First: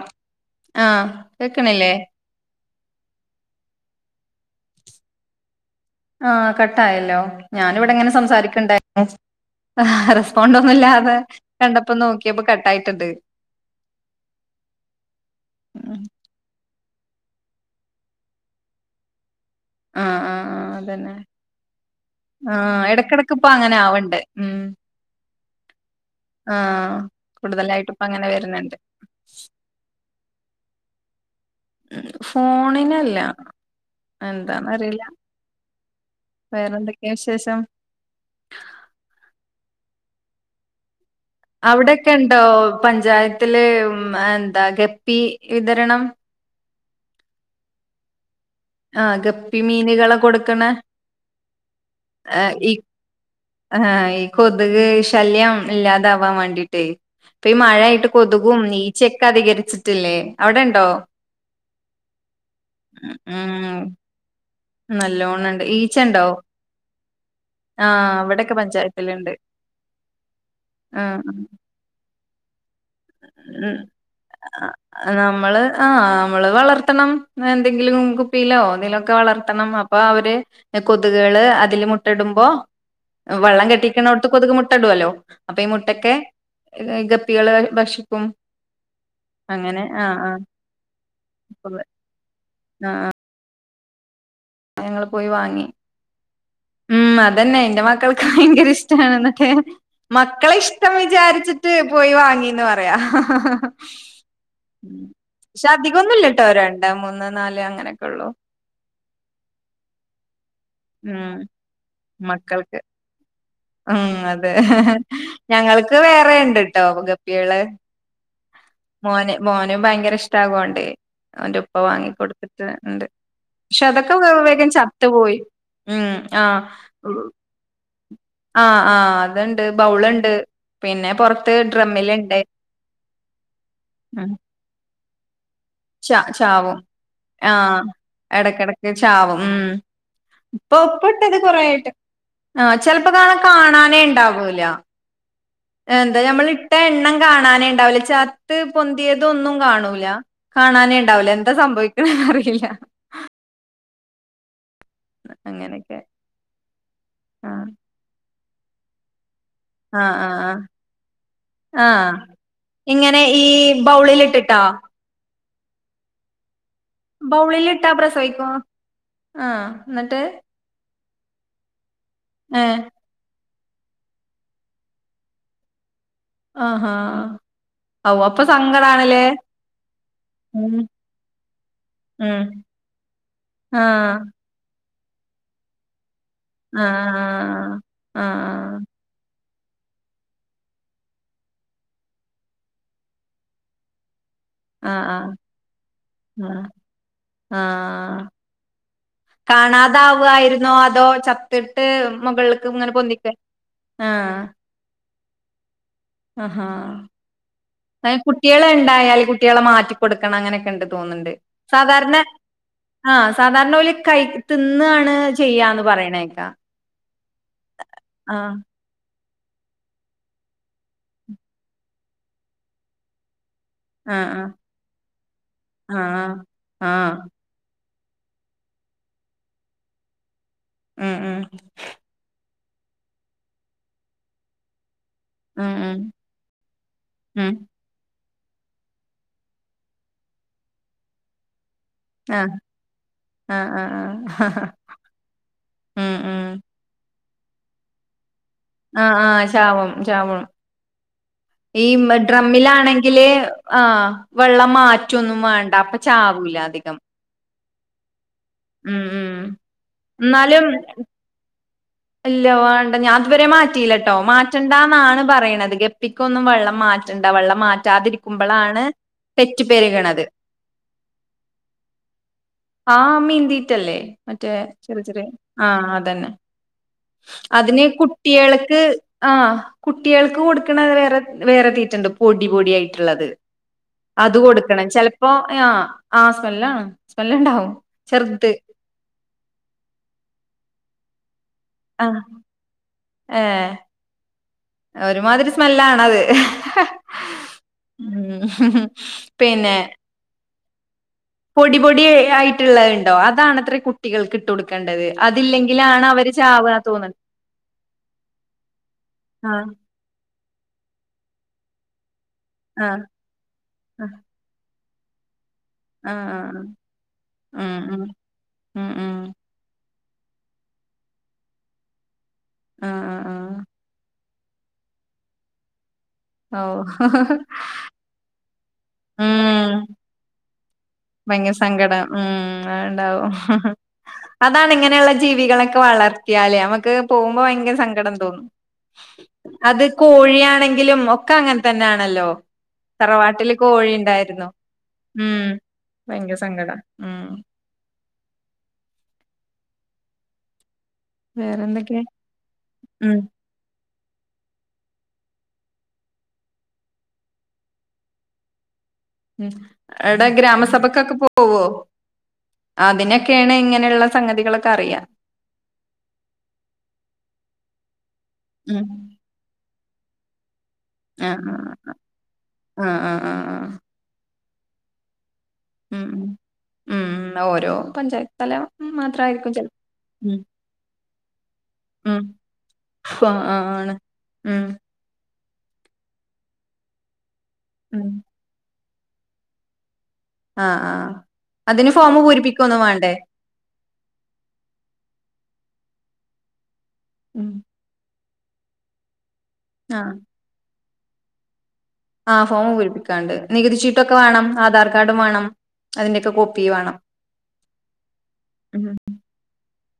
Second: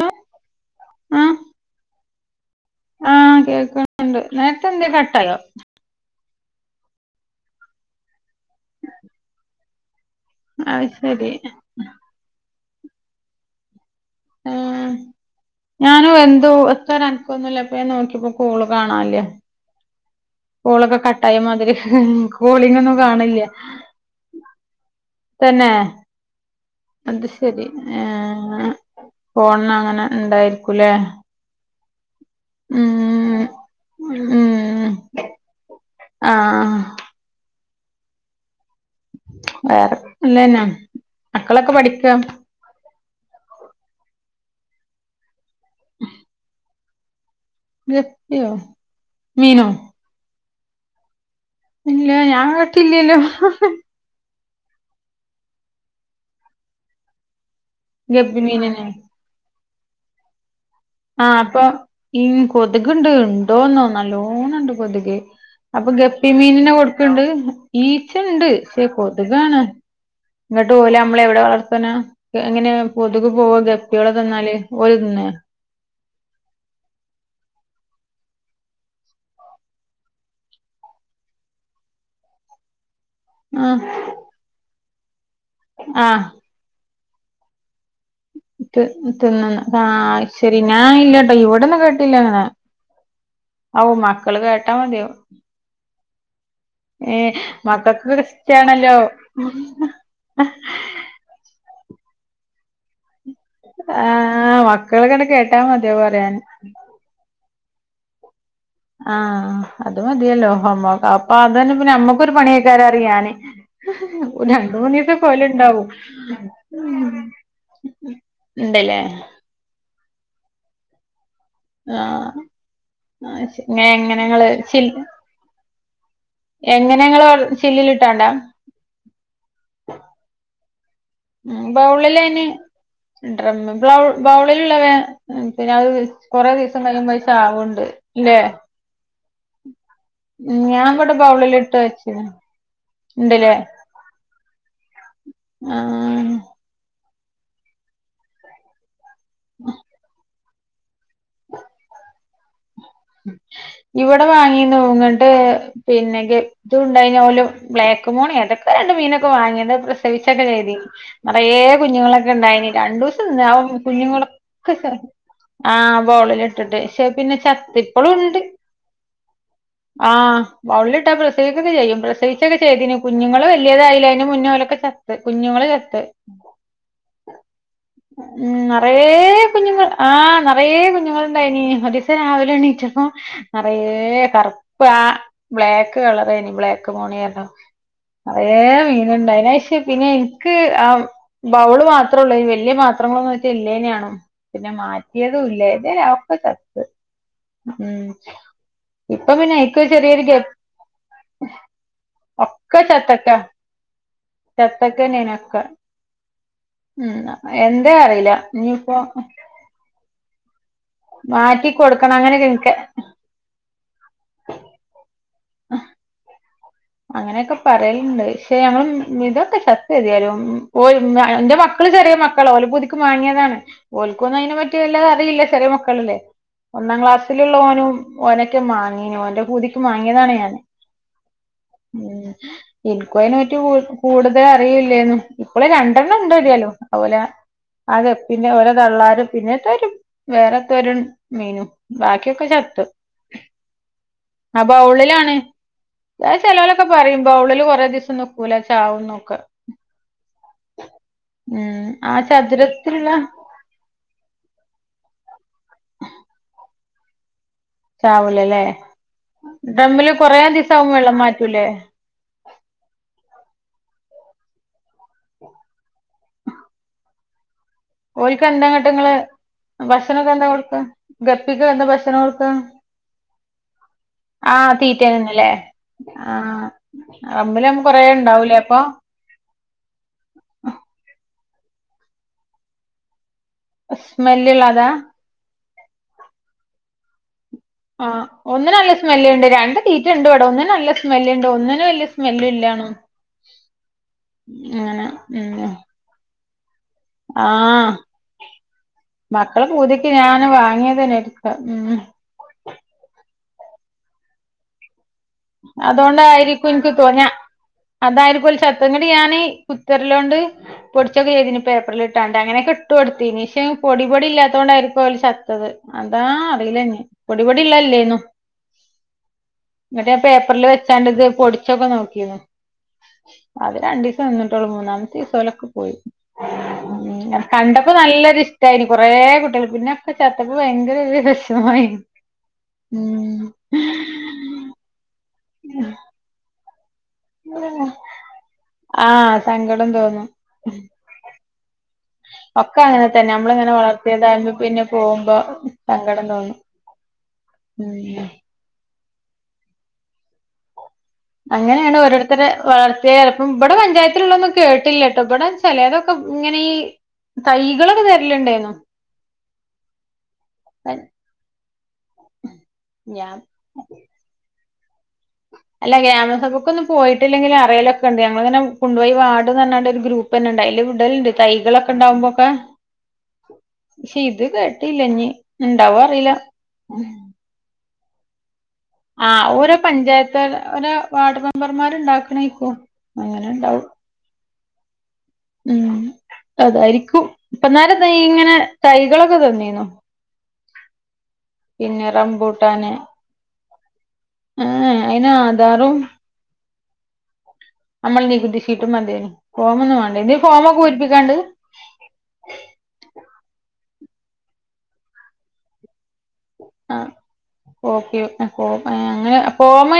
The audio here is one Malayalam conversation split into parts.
ഹലോ ആഹ് കേക്കണില്ലേ ആഹ് കേൾക്കുന്നുണ്ട് നേരത്തെ എന്ത് കട്ടായോ ആഹ് കട്ടായല്ലോ ഞാനിവിടെ അങ്ങനെ സംസാരിക്കുന്നുണ്ടാരുന്നു അത് സൗണ്ടൊന്നുമില്ലാതെ ശരി കണ്ടപ്പോ നോക്കിയപ്പോ കട്ടായിട്ടുണ്ട് ആഹ് [inaudible] ഉം ഞാനും എന്തോ ഒച്ചയും അനക്കവും ഒന്നുമില്ലാതെ അപ്പ നോക്കിയപ്പോ കോള് കാണാനില്ല ആഹ് ആഹ് ആഹ് കോളൊക്കെ അതന്നെ കട്ടായ മാതിരി ആഹ് കോളിങ്ങൊന്നും ഇടക്കിടക്ക് കാണില്ല ഇപ്പ അങ്ങനെ ആവണ്ട് ഉം തന്നെ ആഹ് അത് ശെരി കൂടുതലായിട്ട് ഇപ്പ ഏഹ് അങ്ങനെ വരുന്നുണ്ട് ഫോണ്ന്ന് അങ്ങനെ ഇണ്ടായിരിക്കുല്ലേ ഉം ഫോണിനല്ല അയ് എന്താന്ന് ഉം അറിയില്ല ആഹ് ആഹ് ക്ക്യേ വിശേഷം വേറെ നല്ലെയെന്നാന്ന് അവ്ടെയൊക്കെ ഇണ്ടോ പഞ്ചായത്തില് എന്താ ഗപ്പി വിതരണം ഗപ്പിയോ ആഹ് ഗപ്പി മീനോ മീന്കളെ കൊട്ക്ക്ണെ ഇല്ല ഞാൻ ഏഹ് ഇ കേട്ടില്ലല്ലോ അങ്ങനാ ഈ കൊതുക് ശല്യം ഇല്ലാതാവാൻ വാണ്ടീട്ടേ ഇപ്പൊ ഈ മഴയായിട്ട് ഗപ്പി കൊതുകും മീനിനെ ഈച്ചെ ക്കെ അധികാരിച്ചിട്ടില്ലേ അവ്ടെണ്ടോ ആഹ് അപ്പൊ ഉം കൊതുക് ഇണ്ട് ഉം ഉണ്ടോന്നോ നല്ലോണംണ്ട് കൊത്ക് നല്ലോണണ്ട് അപ്പൊ ഈച്ചണ്ടോ ഗപ്പി മീനിനെ കൊട്ക്ക്ണ്ട് ഈച്ച ആഹ് ഇണ്ട് ഇവിടെക്കെ പക്ഷെ പഞ്ചായത്തിലുണ്ട് കൊത്കാണ് ന്നട്ട് ഓല ആഹ് അമ്മള് എവടെ വളർ ത്ത്ണ് എങ്ങനെ കൊതുക് പോവാ ഉം ഗപ്പിയാളെ തന്നാല് ആ, ഓര് തിന്നേ നമ്മള് ആഹ് അമ്മള് വളർത്തണം എന്തെങ്കിലും കുപ്പിയിലോ എന്തേലൊക്കെ വളർത്തണം അപ്പൊ അവര് എഹ് കൊത്ക്കള് അതില് മുട്ട ഇടുമ്പോ വള്ളം ആഹ് കെട്ടിക്ക്ണോട്ത്ത് കൊതുക് മുട്ട ഇടുവല്ലോ അപ്പൊ ഈ മുട്ടക്കെ ആഹ് ഈ ഗപ്പികള് ഭക്ഷിക്കും ട്ട് തിന്ന്ണ് ആഹ് അയ് ശെരി ഞാൻ ഇല്ലാട്ടോ ഇവിടെന്നും കേട്ടിട്ടില്ലങ്ങനെ ആഹ് ആഹ് ഔ മക്കള് കേട്ടാ മതിയാവും പോയി വാങ്ങി ഉം ഏഹ് അതന്നെ ഇന്റെ മക്കൾക്ക് ഭയങ്കര ഇഷ്ടാണല്ലോ ഇഷ്ടമാണ്ന്നൊക്കെ മക്കളെ ഇഷ്ടള്ള ഇത്‌ വിചാരിച്ചിട്ട് പോയി വാങ്ങീന്ന് പറയാ ആഹ് ഉം മക്കളിങ്ങനെ കേട്ടാ പക്ഷേ മതിയാവും അധികൊന്നും പറയാന് ഇല്ലട്ടോ രണ്ട് മൂന്ന് നാല് അങ്ങനെക്കൊള്ളൂ ആഹ് അത് മതിയല്ലോ അമ്മ് അപ്പൊ ഉം അത് തന്നെ പിന്നെ ഞമ്മക്കൊരു മക്കൾക്ക് പണിയെയ്ക്കാരം പറയും ഞാന് ഉം അതെ രണ്ട് മൂന്നീസൊക്കൊ ഓല് ഇണ്ടാവും ഞങ്ങൾക്ക് വേറെ ഉണ്ട് ട്ടോ ഗപ്പികള് ഇണ്ട്ല്ലേ മോന് മോനും ഭയങ്കര ഇഷ്ടമാകോണ്ട് അവന്റെ ഉ പ്പ ആഹ് വാങ്ങികൊട്ത്ത്ട്ട്ണ്ട് ആഹ് ശെ പക്ഷെ ഇങ്ങനെ അതൊക്കെ എങ്ങനെ വേഗം ഇങ്ങള് വേഗം ചിൽ ചത്ത് പോയി ഉം ആഹ് ചില്ലില് ഇട്ടാണ്ടാ ആഹ് ആഹ് അത് ഇണ്ട് ബൗള്ണ്ട് പിന്നെ പൊറത്ത് ഉം ഡ്രമ്മിലുണ്ട് ബൗളിലയ്ന് ഉം ഡ്രമ്മ് ബൗ ഉം ബൗള് ള്ല്ള്ളത് വേം പിന്നെ അത് ച കൊറേ ചാവും ദിവസം കഴിയുമ്പോ അത് ചാവ്ണ്ട് ഇല്ലേ വേം ചാവും ഉം ഇപ്പ ഞാൻ ഇപ്പ ഇവിടെ ഇട്ടത് ബൗളിലിട്ട് കൊറേയായിട്ട് വെച്ച്ണ് ആഹ് ചെൽപ്പ കാണ ഇണ്ട്ല്ലേ കാണാനേ ഇണ്ടാവൂല ആഹ് എന്താ ഞമ്മൾ ഇട്ട എണ്ണം കാണാനേ ഇണ്ടാവൂല്ല ചത്ത് പൊന്തിയതൊന്നും കാണൂല കാണാനേ ഇണ്ടാവൂല എന്താ സംഭവിക്ക്ണ് അറിയില്ല ഇവടെ വാങ്ങിന്നു ന്നട്ട് അങ്ങനെയൊക്കെ പിന്നെ ഗ ഇതുണ്ടയ്നി ഓല് ആഹ് ബ്ലാക്ക് മോണി ഏതൊക്കോ രണ്ട് മീനൊക്കെ വാങ്ങി അത്‌ ആഹ് പ്രസവിച്ചൊക്കെ ആഹ് ആഹ് ചെയ്തിനി നിറയെ ആഹ് കുഞ്ഞുങ്ങളൊക്കെ ഇണ്ടായിനി ഇങ്ങനെ രണ്ടൂസം നിന്ന് ഈ ആ ബൗളിലിട്ടിട്ടാ കുഞ്ഞുങ്ങളൊക്കെ ച ആഹ് ആ ബൗളിലിട്ടിട്ട് പക്ഷെ അഹ് പിന്നെ ചത്ത് ബൗളിലിട്ടാ ഇപ്പളും ഉണ്ട് പ്രസവിക്കോ ആഹ് ന്നട്ട് ആഹ് ബൗളിലിട്ടാ പ്രസവിക്കൊക്കെ ചെയ്യും പ്രസവിച്ചൊക്ക ഏഹ് ചെയ്തിന് കുഞ്ഞുങ്ങള് വല്യതായില്ല അയ്ന് മുന്നേ ഓലൊക്കെ ചത്ത് കുഞ്ഞുങ്ങള് ചത്ത് ആഹ് ഹാ ഉം നിറയെ കുഞ്ഞുങ്ങൾ ആഹ് ഉം നിറയേ കുഞ്ഞുങ്ങള്ണ്ടായിനി ഒരീസം ഉം രാവിലെ എണീച്ചപ്പം നിറയെ ആഹ് കറുപ് ആ ബ്ലാക്ക് കളറേനി ആഹ് ബ്ലാക്ക് മോണിയല്ലോ ആഹ് ആഹ് അതേ ആഹ് മീനുണ്ട അയ്നേശേ പിന്നെ എനിക്ക് ആ ബൗള് മാത്രോള്ളൂഞ്ഞി വല്യ പത്രങ്ങളൊന്നുംട്ട് ഇല്ലേന്യാണു പിന്നെ ആഹ് ആഹ് മാറ്റിയതും ഇല്ല തേന് അഒക്കെ ചത്ത് ആഹ് ഉം ആഹ് ഇപ്പൊ പിന്നെ അയ്ക്ക് ചെറിയൊരു കാണാതാവു ഗപ് ആയിരുന്നോ അതോ ചത്തിട്ട് മുകൾക്ക് ഇങ്ങനെ പൊന്തിക്ക ആഹ് ചത്തക്കെ നനൊക്കെ ആഹാ ഉം എന്താ അറിയില്ല ഇനിയിപ്പോ ട്ട്യേളെ മാറ്റിക്കടുക്കണം അങ്ങനൊക്കെണ്ട് മാറ്റി സാധാരണ കൊടുക്കണം അങ്ങനൊക്കെ ഇൻക്ക് ആ സാധാരണ ഓല് കയി തിന്നാണ് ചെയ്യാന്ന് പറയണേക്കാ അങ്ങനെയൊക്കെ പറയലുണ്ട് ആഹ് പക്ഷെ ഞമ്മള് [unintelligible] ശരിയാലും [unintelligible] ന്റെ മക്കള് ചെറിയ മക്കളോ ഓല പുതുക് മാങ്ങിയതാണ് ആഹ് ഓൽക്കുന്നയ്നെ പറ്റി വല്ലാത അറിയില്ല ചെറിയ ആഹ് മക്കളല്ലേ ആഹ് ഒന്നാം ആഹ് ക്ലാസ്സി യുള്ള ഓനും ഓനൊക്കെ മാങ്ങീഞേ ഓന്റെ പൂതിക്ക് വാങ്ങിയതാണ് ഞാൻ ഉം ഉം ഉം ഇൻക്കു അയ്നെ പറ്റി കൂടുതൽ അറിയില്ലാനു ഇപ്പള ഉം ഉം രണ്ടെണ്ണം ഇണ്ടരിയാലോ അഉപോലെ ഉം അതെ പിന്നെ ഓരോ തള്ളാരും പിന്നെത്തര വേറെത്ത ഒരു മീനും ബാക്കിയൊക്കെ ആഹ് ചത്ത് ആഹ് ആഹ് ആഹ് ആ ബൗളിലാണ് ഉം ഉം ചെലവലൊക്കെ പറയും ബൗളില് കുറെേ ദിവസം നിക്കൂലാ ആഹ് ആഹ് ചാവും ചാവും ഉം ഈ ആ മെ ചതുരത്തിലുള്ള ഡ്രമ്മിലാണെങ്കില് ആഹ് വെള്ളം മാറ്റൊന്നും വേണ്ട അപ്പൊ ചാവൂല അധികം ചാവൂലല്ലേ ഉം ഉം ഡ്രമ്മില് കൊറെ എന്നാലും ദിവസാകുമ്പം വെള്ളം മാറ്റൂല്ലേ ഇല്ല വേണ്ട ഞാൻ ഇതുവരെ മാറ്റിയില്ലട്ടോ മാറ്റണ്ടന്നാണ് പറിയിണത് ഗപ്പി ക്കൊന്നും വെള്ളം മാറ്റണ്ട വെള്ളം മാ ഒൽക്കന്താങ്ങട്ടെങ്ങള് പെരുകണത് ഭക്ഷണോക്കെന്താ കൊടുക്കാ ഗപ്പിക് എന്താ ഭക്ഷണം കൊടുക്കാ ആ മീൻ തീറ്റല്ലേ മറ്റേ ആ ചെറിയ ചെറിയ തീറ്റന്നെല്ലേ ആഹ് അതന്നെ ആ അതിന് ഡ്രമ്മിലാവുമ്പോ കൊറേ ഇണ്ടാവൂലേ കുട്ട്യേൾക്ക് അപ്പൊ ആ കുട്ടികൾക്ക് കൊടുക്കണ വേറെ വേറെ തീറ്റണ്ട് പൊടി പൊടി ആയിട്ടുള്ളത് അത് കൊടുക്കണം സ്മെല്ല്ള്ളതാ ചെലപ്പോ ആഹ് ആഹ് സ്മെല്ലാണ് സ്മെല്ല്ണ്ടാവും ആഹ് ചെറുത് ഒന്ന്നല്ല സ്മെല്ല്ണ്ട് രണ്ട് തീറ്റണ്ട് ഇവിട ഒന്ന്നല്ല സ്മെല്ണ്ട് ഒന്ന് ന്നിന്നു ആ വല്യ സ്മെല്ല്ല്ലാണു ഒരുമാതിരി ഉം സ്മെല്ലാണത് ആ ഉം പിന്നെ ക്ക്യാന് വാങ്ങിയതന്നെ പൊടി പൊടി ആയിട്ടുള്ളഹ്ണ്ടോ അതാണത്ര കുട്ടികൾക്ക് ട്ടൊടുക്കേണ്ടത് അതില്ലെങ്കിലാണ് അവര് ചാവ തോന്ന് അതടിപൊളി ഷർട്ടന്നെ എന്നിട്ട് ഞാന് ആഹ് കുക്കർലോണ്ട് പൊടിച്ചൊക്കെ ചെയ്തിന് പേപ്പറിലിട്ട് കിട്ടാണ്ട് അങ്ങനേക്ക ആഹ് ഇട്ടുകൊടുത്തീനീ ശേ പൊടി ആഹ് പൊടി ഇല്ലാത്തോണ്ടായിരിക്കും ഓല് ചത്തത് അതാ ആഹ് ആഹ് അറില്ലാര്ന്നു പൊടി പൊടി ഉം ഉം ഇള്ളല്ലേന്നു. ഉം ഉം. എന്നിട്ട് പേപ്പറിൽ വെച്ചാണ്ട് ഇത് പൊടിച്ചൊക്കെ നോക്കീനു ഉം ഉം ഉം അവര് രണ്ടീസേ നിന്നിട്ടൊള്ളു മൂന്നാമത്തേസം ഓരൊക്കെ പോയി. ഓ ഇപ്പ നല്ലൊരു ഇഷ്ട്ടായിന് കൊറേ കുട്ടിയള് പിന്നൊക്ക ചത്തപ്പ ഭയങ്കര ഭയങ്കര വെശമായി സങ്കടം ഉം അത്ണ്ടാവും ഉം. അതാണ് ഇങ്ങനെയുള്ള ജീവികളൊക്കെ വളർത്തിയാല് നമക്ക് പോവുമ്പോ ഭയങ്ക സങ്കടം തോന്നും ആഹ് അത് സങ്കടം തോന്നും കോഴിയാണെങ്കിലും ഒക്ക അങ്ങന തന്നാണല്ലോ ഒക്ക അങ്ങന തന്നാ നമ്മള് ഇങ്ങനെ ഉണ്ടായിരുന്നു വളർത്തിയതായിര്ന്ന് പിന്നെ പോവുമ്പോ ഉം സങ്കടം ഭയങ്കര തോന്നും സങ്കടാ ഉം ഉം. അങ്ങനെയാണ് വേറെന്തൊക്കെയാ ഓരോര്ത്തരെ വളർത്തിയെ ഉം ചെല ഇപ്പം ഇബടെ പഞ്ചായത്തിലുള്ളൊന്നും കേട്ടില്ലാട്ടോ ഇബടെ ചെലതൊക്ക ഇങ്ങനെ ഈ തൈകളൊക്കെ തെരലുണ്ടായിര്ന്നു. ഉം അവ്ടെ ഗ്രാമസഭക്കൊക്കെ പോവോ ഞാൻ അതിനൊക്കാണ് ഇങ്ങനുള്ള സംഗതികളൊക്കറിയാ. അല്ല ഗ്രാമസഭക്കൊന്നും പോയിട്ടില്ലെങ്കിലും അറിയലൊക്കെണ്ട് ഞങ്ങളിങ്ങനെ ഉം കൊണ്ടുപോയി വാർഡ്ന്ന്റഞ്ഞാണ്ട് ഒരു ഗ്രൂപ്പ് തന്നെണ്ട് അതില് വിടല്ണ്ട് ആഹ് തൈകളൊക്കെ ഇണ്ടാവുമ്പോക്കെ. ആഹ് ആഹ് ആഹ് ആഹ് ആഹ് പക്ഷ ഇത് കേട്ടില്ലെഞ്ഞി ഇണ്ടാവോ ഉം അറിയില്ല. ഉം ഉം ഓരോ പഞ്ചായ ആ ഓരോ പഞ്ചായത്ത് ഒരോ വാർഡ് ഉം മെമ്പർമാരിണ്ടാക്കണായിക്കും ആഹ് ആഹ് അങ്ങനെണ്ടാവും. ആണ് ഉം. ഉം അതായിരിക്കും ഇപ്പന്നേരം ഉം ഇതാ ഇങ്ങനെ തൈകളൊക്കെ തന്നീനു. അ ആ അതിന് ഫോം പൂരിപ്പിക്കൊന്നും വേണ്ടേ? ഏ അയിനാധാറും ഉം. നമ്മളെ നികുതി ശീറ്റും മതി ഫോമൊന്നും ആഹ് വേണ്ട ഇനി ഫോമൊക്കെ പൂരിപ്പിക്കാണ്ട് ആ ഫോം പൂരിപ്പിക്കാണ്ട് നികുതി ചീട്ടൊക്കെ വേണം ആധാർ കാർഡും വേണം. അതിന്റേക്കെ കോപ്പീ വേണം ആഹ് ഉം അപ്പൊ ഫോമ്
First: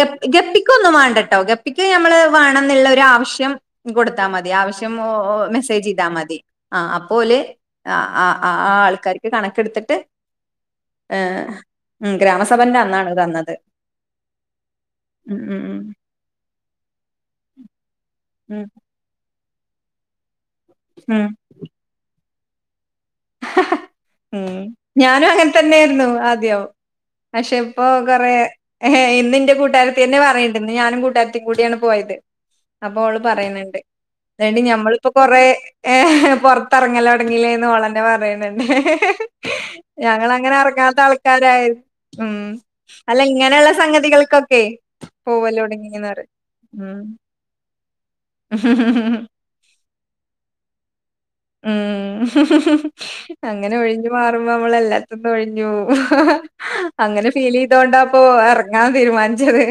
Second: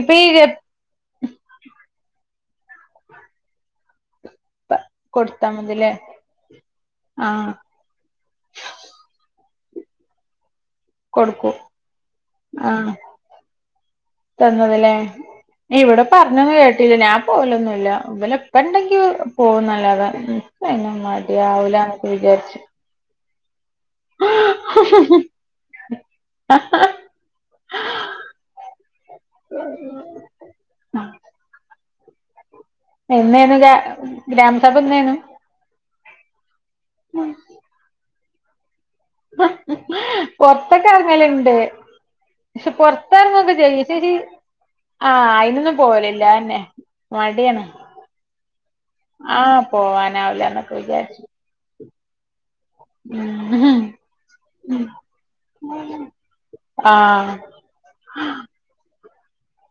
ഇപ്പ ഈ നിക്കൊന്നും വേണ്ടാട്ടോ ഗപ്പിക്ക് ഞമ്മള് വേണന്നുള്ളൊര് ആവിശ്യം. കൊടുത്താ മതി ആവശ്യം ഓ കൊടുത്താ മതില്ലേ മെസ്സേജെയ്താൽ മതി ആ അപ്പോല് ആഹ് ആ ആ ആ ആൾക്കാർക്ക് കണക്കെടുത്തിട്ട് ഏഹ്‌ കൊടുക്കും ഉം ഗ്രാമസഭേന്റെ ആഹ് അന്നാണ് തന്നത്. തന്നതല്ലേ ഉം ഉം ഇവിടെ പറഞ്ഞത് കേട്ടില്ലേ ഞാൻ പോലൊന്നുല്ല. ഉം ഉം ഓലെപ്പണ്ടെങ്കി പോന്നല്ലാതെ എനിക്ക്‌ ഉം മടിയാവൂല എന്നൊക്കെ വിചാരിച്ച് ഉം ഞാനും അങ്ങനതന്നാര്ന്നു ആദ്യം പക്ഷെ ഇപ്പോ കൊറേ ഏഹ് ഇന്ന് എന്റെ കൂട്ടാരത്തി തന്നെ പറയിണ്ട് ഇന്ന് ഞാനും കുട്ടാര്ത്തി കൂടിയാണ് പോയത്. അപ്പോള് എന്നേനു ഗ്രാ പറയ്ന്നുണ്ട് എടീ ഗ്രാമസഭ ഞമ്മളിപ്പോ എന്നേനു കൊറേ ഏഹ്‌ പൊറത്തെറങ്ങലൊടങ്ങീല്ലേന്ന് ഓളെന്നെ പറയ്ന്ന്ണ്ട് ഞങ്ങളങ്ങന പൊറത്തൊക്കെ എറങ്ങാത്ത എറങ്ങല്ണ്ട് ആൾക്കാരായി ഉം പക്ഷെ അല്ല പൊറത്തെറങ്ങൊക്കെ ഇങ്ങനെയുള്ള ചെയ്യും പക്ഷെ സംഗതികൾക്കൊക്കെ ആഹ് അയിനൊന്നും പോവലില്ല പോവലോടങ്ങിന്നറിയ. അതെന്നെ മടിയാണ്. ഉ ഹ ഹ! പോവാനാവില്ല എന്നൊക്കെ വിചാരി ഉം അങ്ങനെ ഉം ഒഴിഞ്ഞു മാറുമ്പോ നമ്മള് എല്ലാത്തിന്നും ഒഴിഞ്ഞു പോവും. അങ്ങനെ ആഹ് ഫീൽ ചെയ്തോണ്ട അപ്പൊ ഇറങ്ങൻ തീരുമാനിച്ചത്.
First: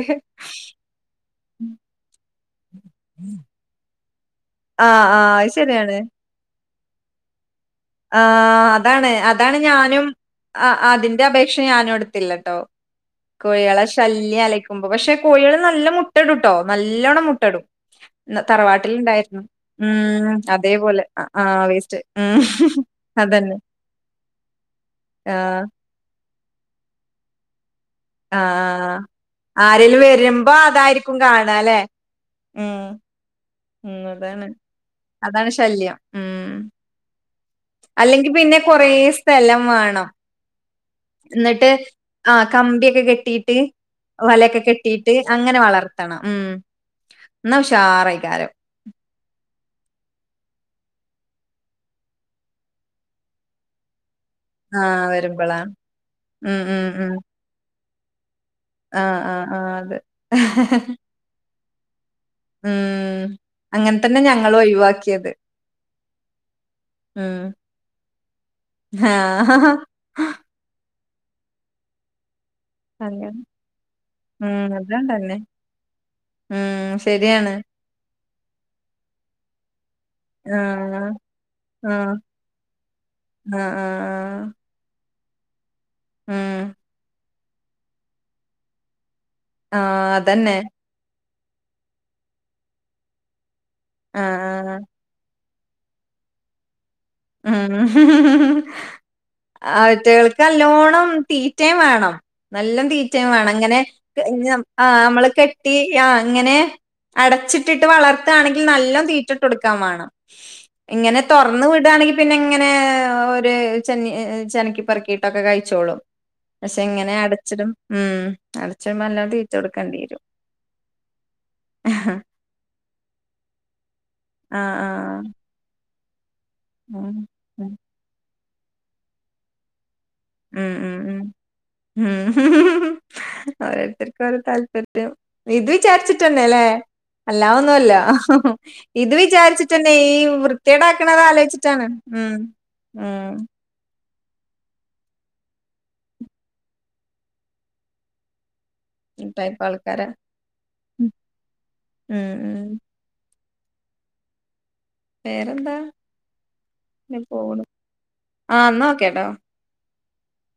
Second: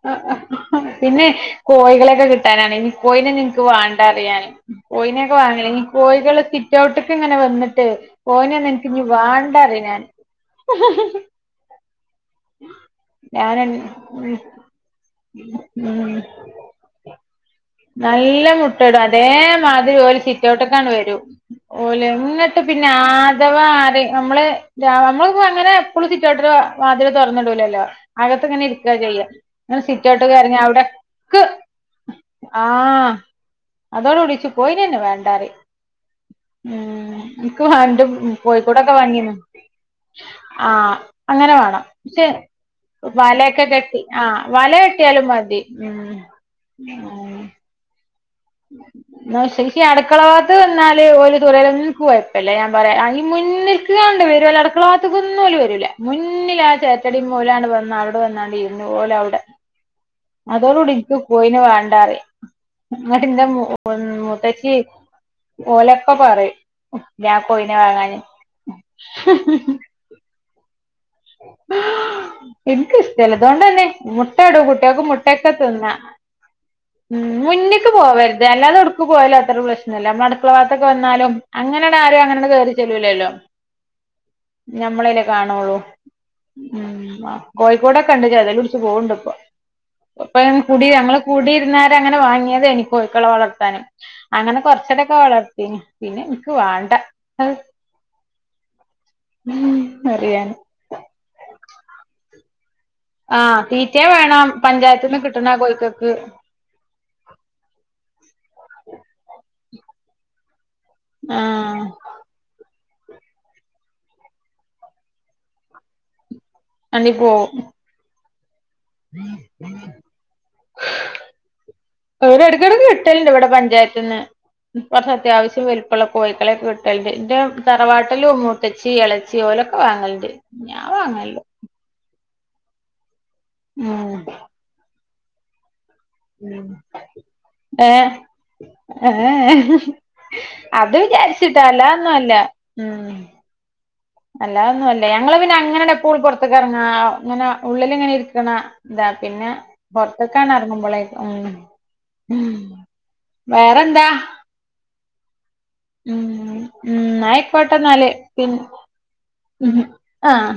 പിന്നെ കോഴികളൊക്കെ കിട്ടാനാണ് ഇനി കോഴിനൊക്കെ നിക്ക് വേണ്ട അറിയ ഞാൻ ആഹ് ആഹ് കോഴിനൊക്കെ അത് വാങ്ങേനി ഈ ശരിയാണ് കോഴികള് സിറ്റ് ഔട്ടൊക്കെ ഇങ്ങനെ വന്നിട്ട് കോഴിനെ ആഹ് ഒന്നും എനിക്കിഞ്ഞി അതാണ് അതാണ് വാണ്ടാറിയും ഞാനും ഞാന് അതിന്റെ അപേക്ഷ ക്ഷെ ഞാനും എടുത്തില്ല ട്ടോ ഞാന് കോഴികളെ ശല്യം അലക്കുമ്പോ പക്ഷെ കോഴികൾ നല്ല ഉം മുട്ടടു ട്ടോ നല്ലോണം മുട്ട ഇടും നല്ല മുട്ടയിടും തറവാട്ടിൽണ്ടായിരുന്നു അതേമാതിരി ഓല് ഉം സിറ്റൗട്ട്ക്കാണ്ട് അതേപോലെ ആഹ് വേസ്റ്റ് ഉം അതന്നെ ആധവ ആര നമ്മള് ആ നമ്മളിപ്പോ അങ്ങനെ എപ്പോളും സിറ്റൗട്ടിൽ വാതിൽ തുറന്നിടുടൂലല്ലോ ആ അകത്ത്ങ്ങനെ ഇരിക്കുക ചെയ്യ ഇങ്ങന ആരേലും സിറ്റോട്ട് വരുമ്പോ കറങ്ങ അതായിരിക്കും അവിടക്ക് കാണാ അല്ലെ ഉം ആഹ് ഉം അതോട് കുടി അതാണ് ഇച്ച് കോയിനന്നെ വേണ്ടാറി അതാണ് ശല്യം ഉം ഉം അനക്ക് വാണ്ടും അല്ലെങ്കി പിന്നെ കൊറേ കോഴിക്കൂടൊക്കെ വാങ്ങിന്ന് സ്ഥലം വേണം ആഹ് അങ്ങനെ എന്നിട്ട് വേണം ആ കമ്പിയൊക്കെ കെട്ടിയിട്ട് വലയൊക്കെ കെട്ടി ആ വലയൊക്കെ വല കെട്ടിയിട്ട് കെട്ടിയാലും അങ്ങനെ മതി ഉം വളർത്തണം ഉം എന്നാ ഉഷാറെക്കാരം ഉം [unintelligible] ഞാൻ പറയാം ഈ മുന്നില് ഇതാണ്ട് വരും അല്ല ആ അടക്കളാഗത്തക്ക ഒന്ന പോല വരുമ്പളാ വരൂലേ ഉം മുന്നിൽ ആ ഉം ഉം ചേറ്റടി പോലാണ്ട് വന്ന അവിടെ വന്നാണ്ട് പോലെ ആഹ് അവിടെ ആഹ് ആഹ് അതെ അതോടുകൂടി ഇനി കോയിനെ വേണ്ടാറിം ഉം എന്നിട്ട്ന്റെ അങ്ങനെ തന്നെ ഞങ്ങളും മുത്തച്ചി ഒഴിവാക്കിയത് ഓലക്കെ പറയും ഞാ കോയിനെ വാങ്ങാന് ആഹ ആഹ് ഇൻക്ക് ഇഷ്ടല്ല അങ്ങനെ അതുകൊണ്ടന്നെ മുട്ടട ഉം കുട്ടികൾക്ക് അതുകൊണ്ടന്നെ മുട്ടക്കെ തിന്നാ ഉം ഉം ശരിയാണ് മുന്നേക്ക് പോകരുത് അല്ലാതെ ഔടുക്കും പോയാലോ അത്ര പ്രശ്നമല്ല നമ്മൾ അടുക്കള ഭാത്തൊക്കെ ആഹ് വന്നാലും അങ്ങനെയട ആഹ് ആരും അങ്ങനെ കയറി ചെല്ലൂല്ലല്ലോ ആഹ് ആഹ് ആഹ് ഞമ്മളലേ കാണുള്ളൂ ഉം ഉം ആഹ് കോഴിക്കോടൊക്കെ ഉണ്ട് ചതൽ പുടിച്ച പോവണ്ട് ഇപ്പ ആഹ് ഇപ്പൊ അതന്നെ കൂടി ഞങ്ങ കൂടിരുന്നരെ അങ്ങനെ വാങ്ങിയത് എനി കോഴികളെ ള വളർത്താനും ആഹ് അങ്ങനെ ആഹ് കുറച്ച ക്കെ വളർത്തിനി പിന്നെ എനിക്ക് വേണ്ട ഉം അറിയാന് അവറ്റകൾക്ക്ല്ലോണം തീറ്റയും വേണം നല്ല തീറ്റ വേണം ആഹ് അങ്ങനെ തീറ്റയും വേണം ആ പഞ്ചായത്ത്ന്ന് നമ്മള് കിട്ടണ കെട്ടി ആ കോഴിക്കക്ക് അങ്ങനെ അടച്ചിട്ടിട്ട് വളർത്തുകയാണെങ്കിൽ നല്ല തീറ്റിട്ട് കൊടുക്കാൻ വേണം ഇങ്ങനെ തുറന്ന് ആഹ് വിടവാണെങ്കിൽ പിന്നെ ഇങ്ങനെ ഒരു ചെെന്ന ചനക്കിപ്പറക്കിയിട്ടൊക്കെ കഴിച്ചോളൂ പക്ഷെ അണ്ടി എങ്ങനെ പോവും അടച്ചിടും ഉം അടച്ചിടുമ്പോ നല്ലോം തീറ്റ കൊടുക്കേണ്ടി വരും ക്കിടക്ക് കിട്ടലുണ്ട് ഇവിടെ പഞ്ചായത്തന്ന് ആ ആ അത്യാവശ്യ ച്ച വലുപ്പുള്ള കോഴിക്കളൊക്കെ കിട്ടലുണ്ട് ഉം ഇന്റെ തറവാട്ടൽ മൂത്തച്ചി ഇളച്ചി ഓലൊക്കെ വാങ്ങലുണ്ട് ഉം ഉം ഉം ഓരോരുത്തർക്കും ഓരോ താല്പര്യം ഇത് വിചാരി [unintelligible] ച്ചിട്ട ഇഷ്ട്ടവില്ല അല്ല ഉം അല്ലാ ഒന്നും അല്ല ഏ ഇത് ഏ വിചാരിച്ചിട്ട് തന്നെ ഈ വൃ - അത് കേടാക്കണത് വിചാരിച്ചിട്ടാ ആലോചിച്ചിട്ടാണ് അല്ലാതൊന്നും അല്ല ഉം ഉം ആഹ് അല്ലാതൊന്നും അല്ല ഞങ്ങള് പിന്നെ എപ്പോ പൊറത്തേക്ക് എറങ്ങുവാ ഇങ്ങനെ ഉള്ളിൽ ഇങ്ങനെ ഇരിക്കണ- ഇല്ല ഈ പിന്നെ ടൈപ്പ് ആൾക്കാരാ പൊറത്തെക്കാൻ ഇറങ്ങുമ്പോളേ ഉം ഉം വേറെ എന്താ പേര് എന്താ ഉ ഉ നായക്ക പാ [unintelligible] ട്ടന്നാല് പിന്ന ആ എന്നാ ഓക്കേട്ടോ ആഹ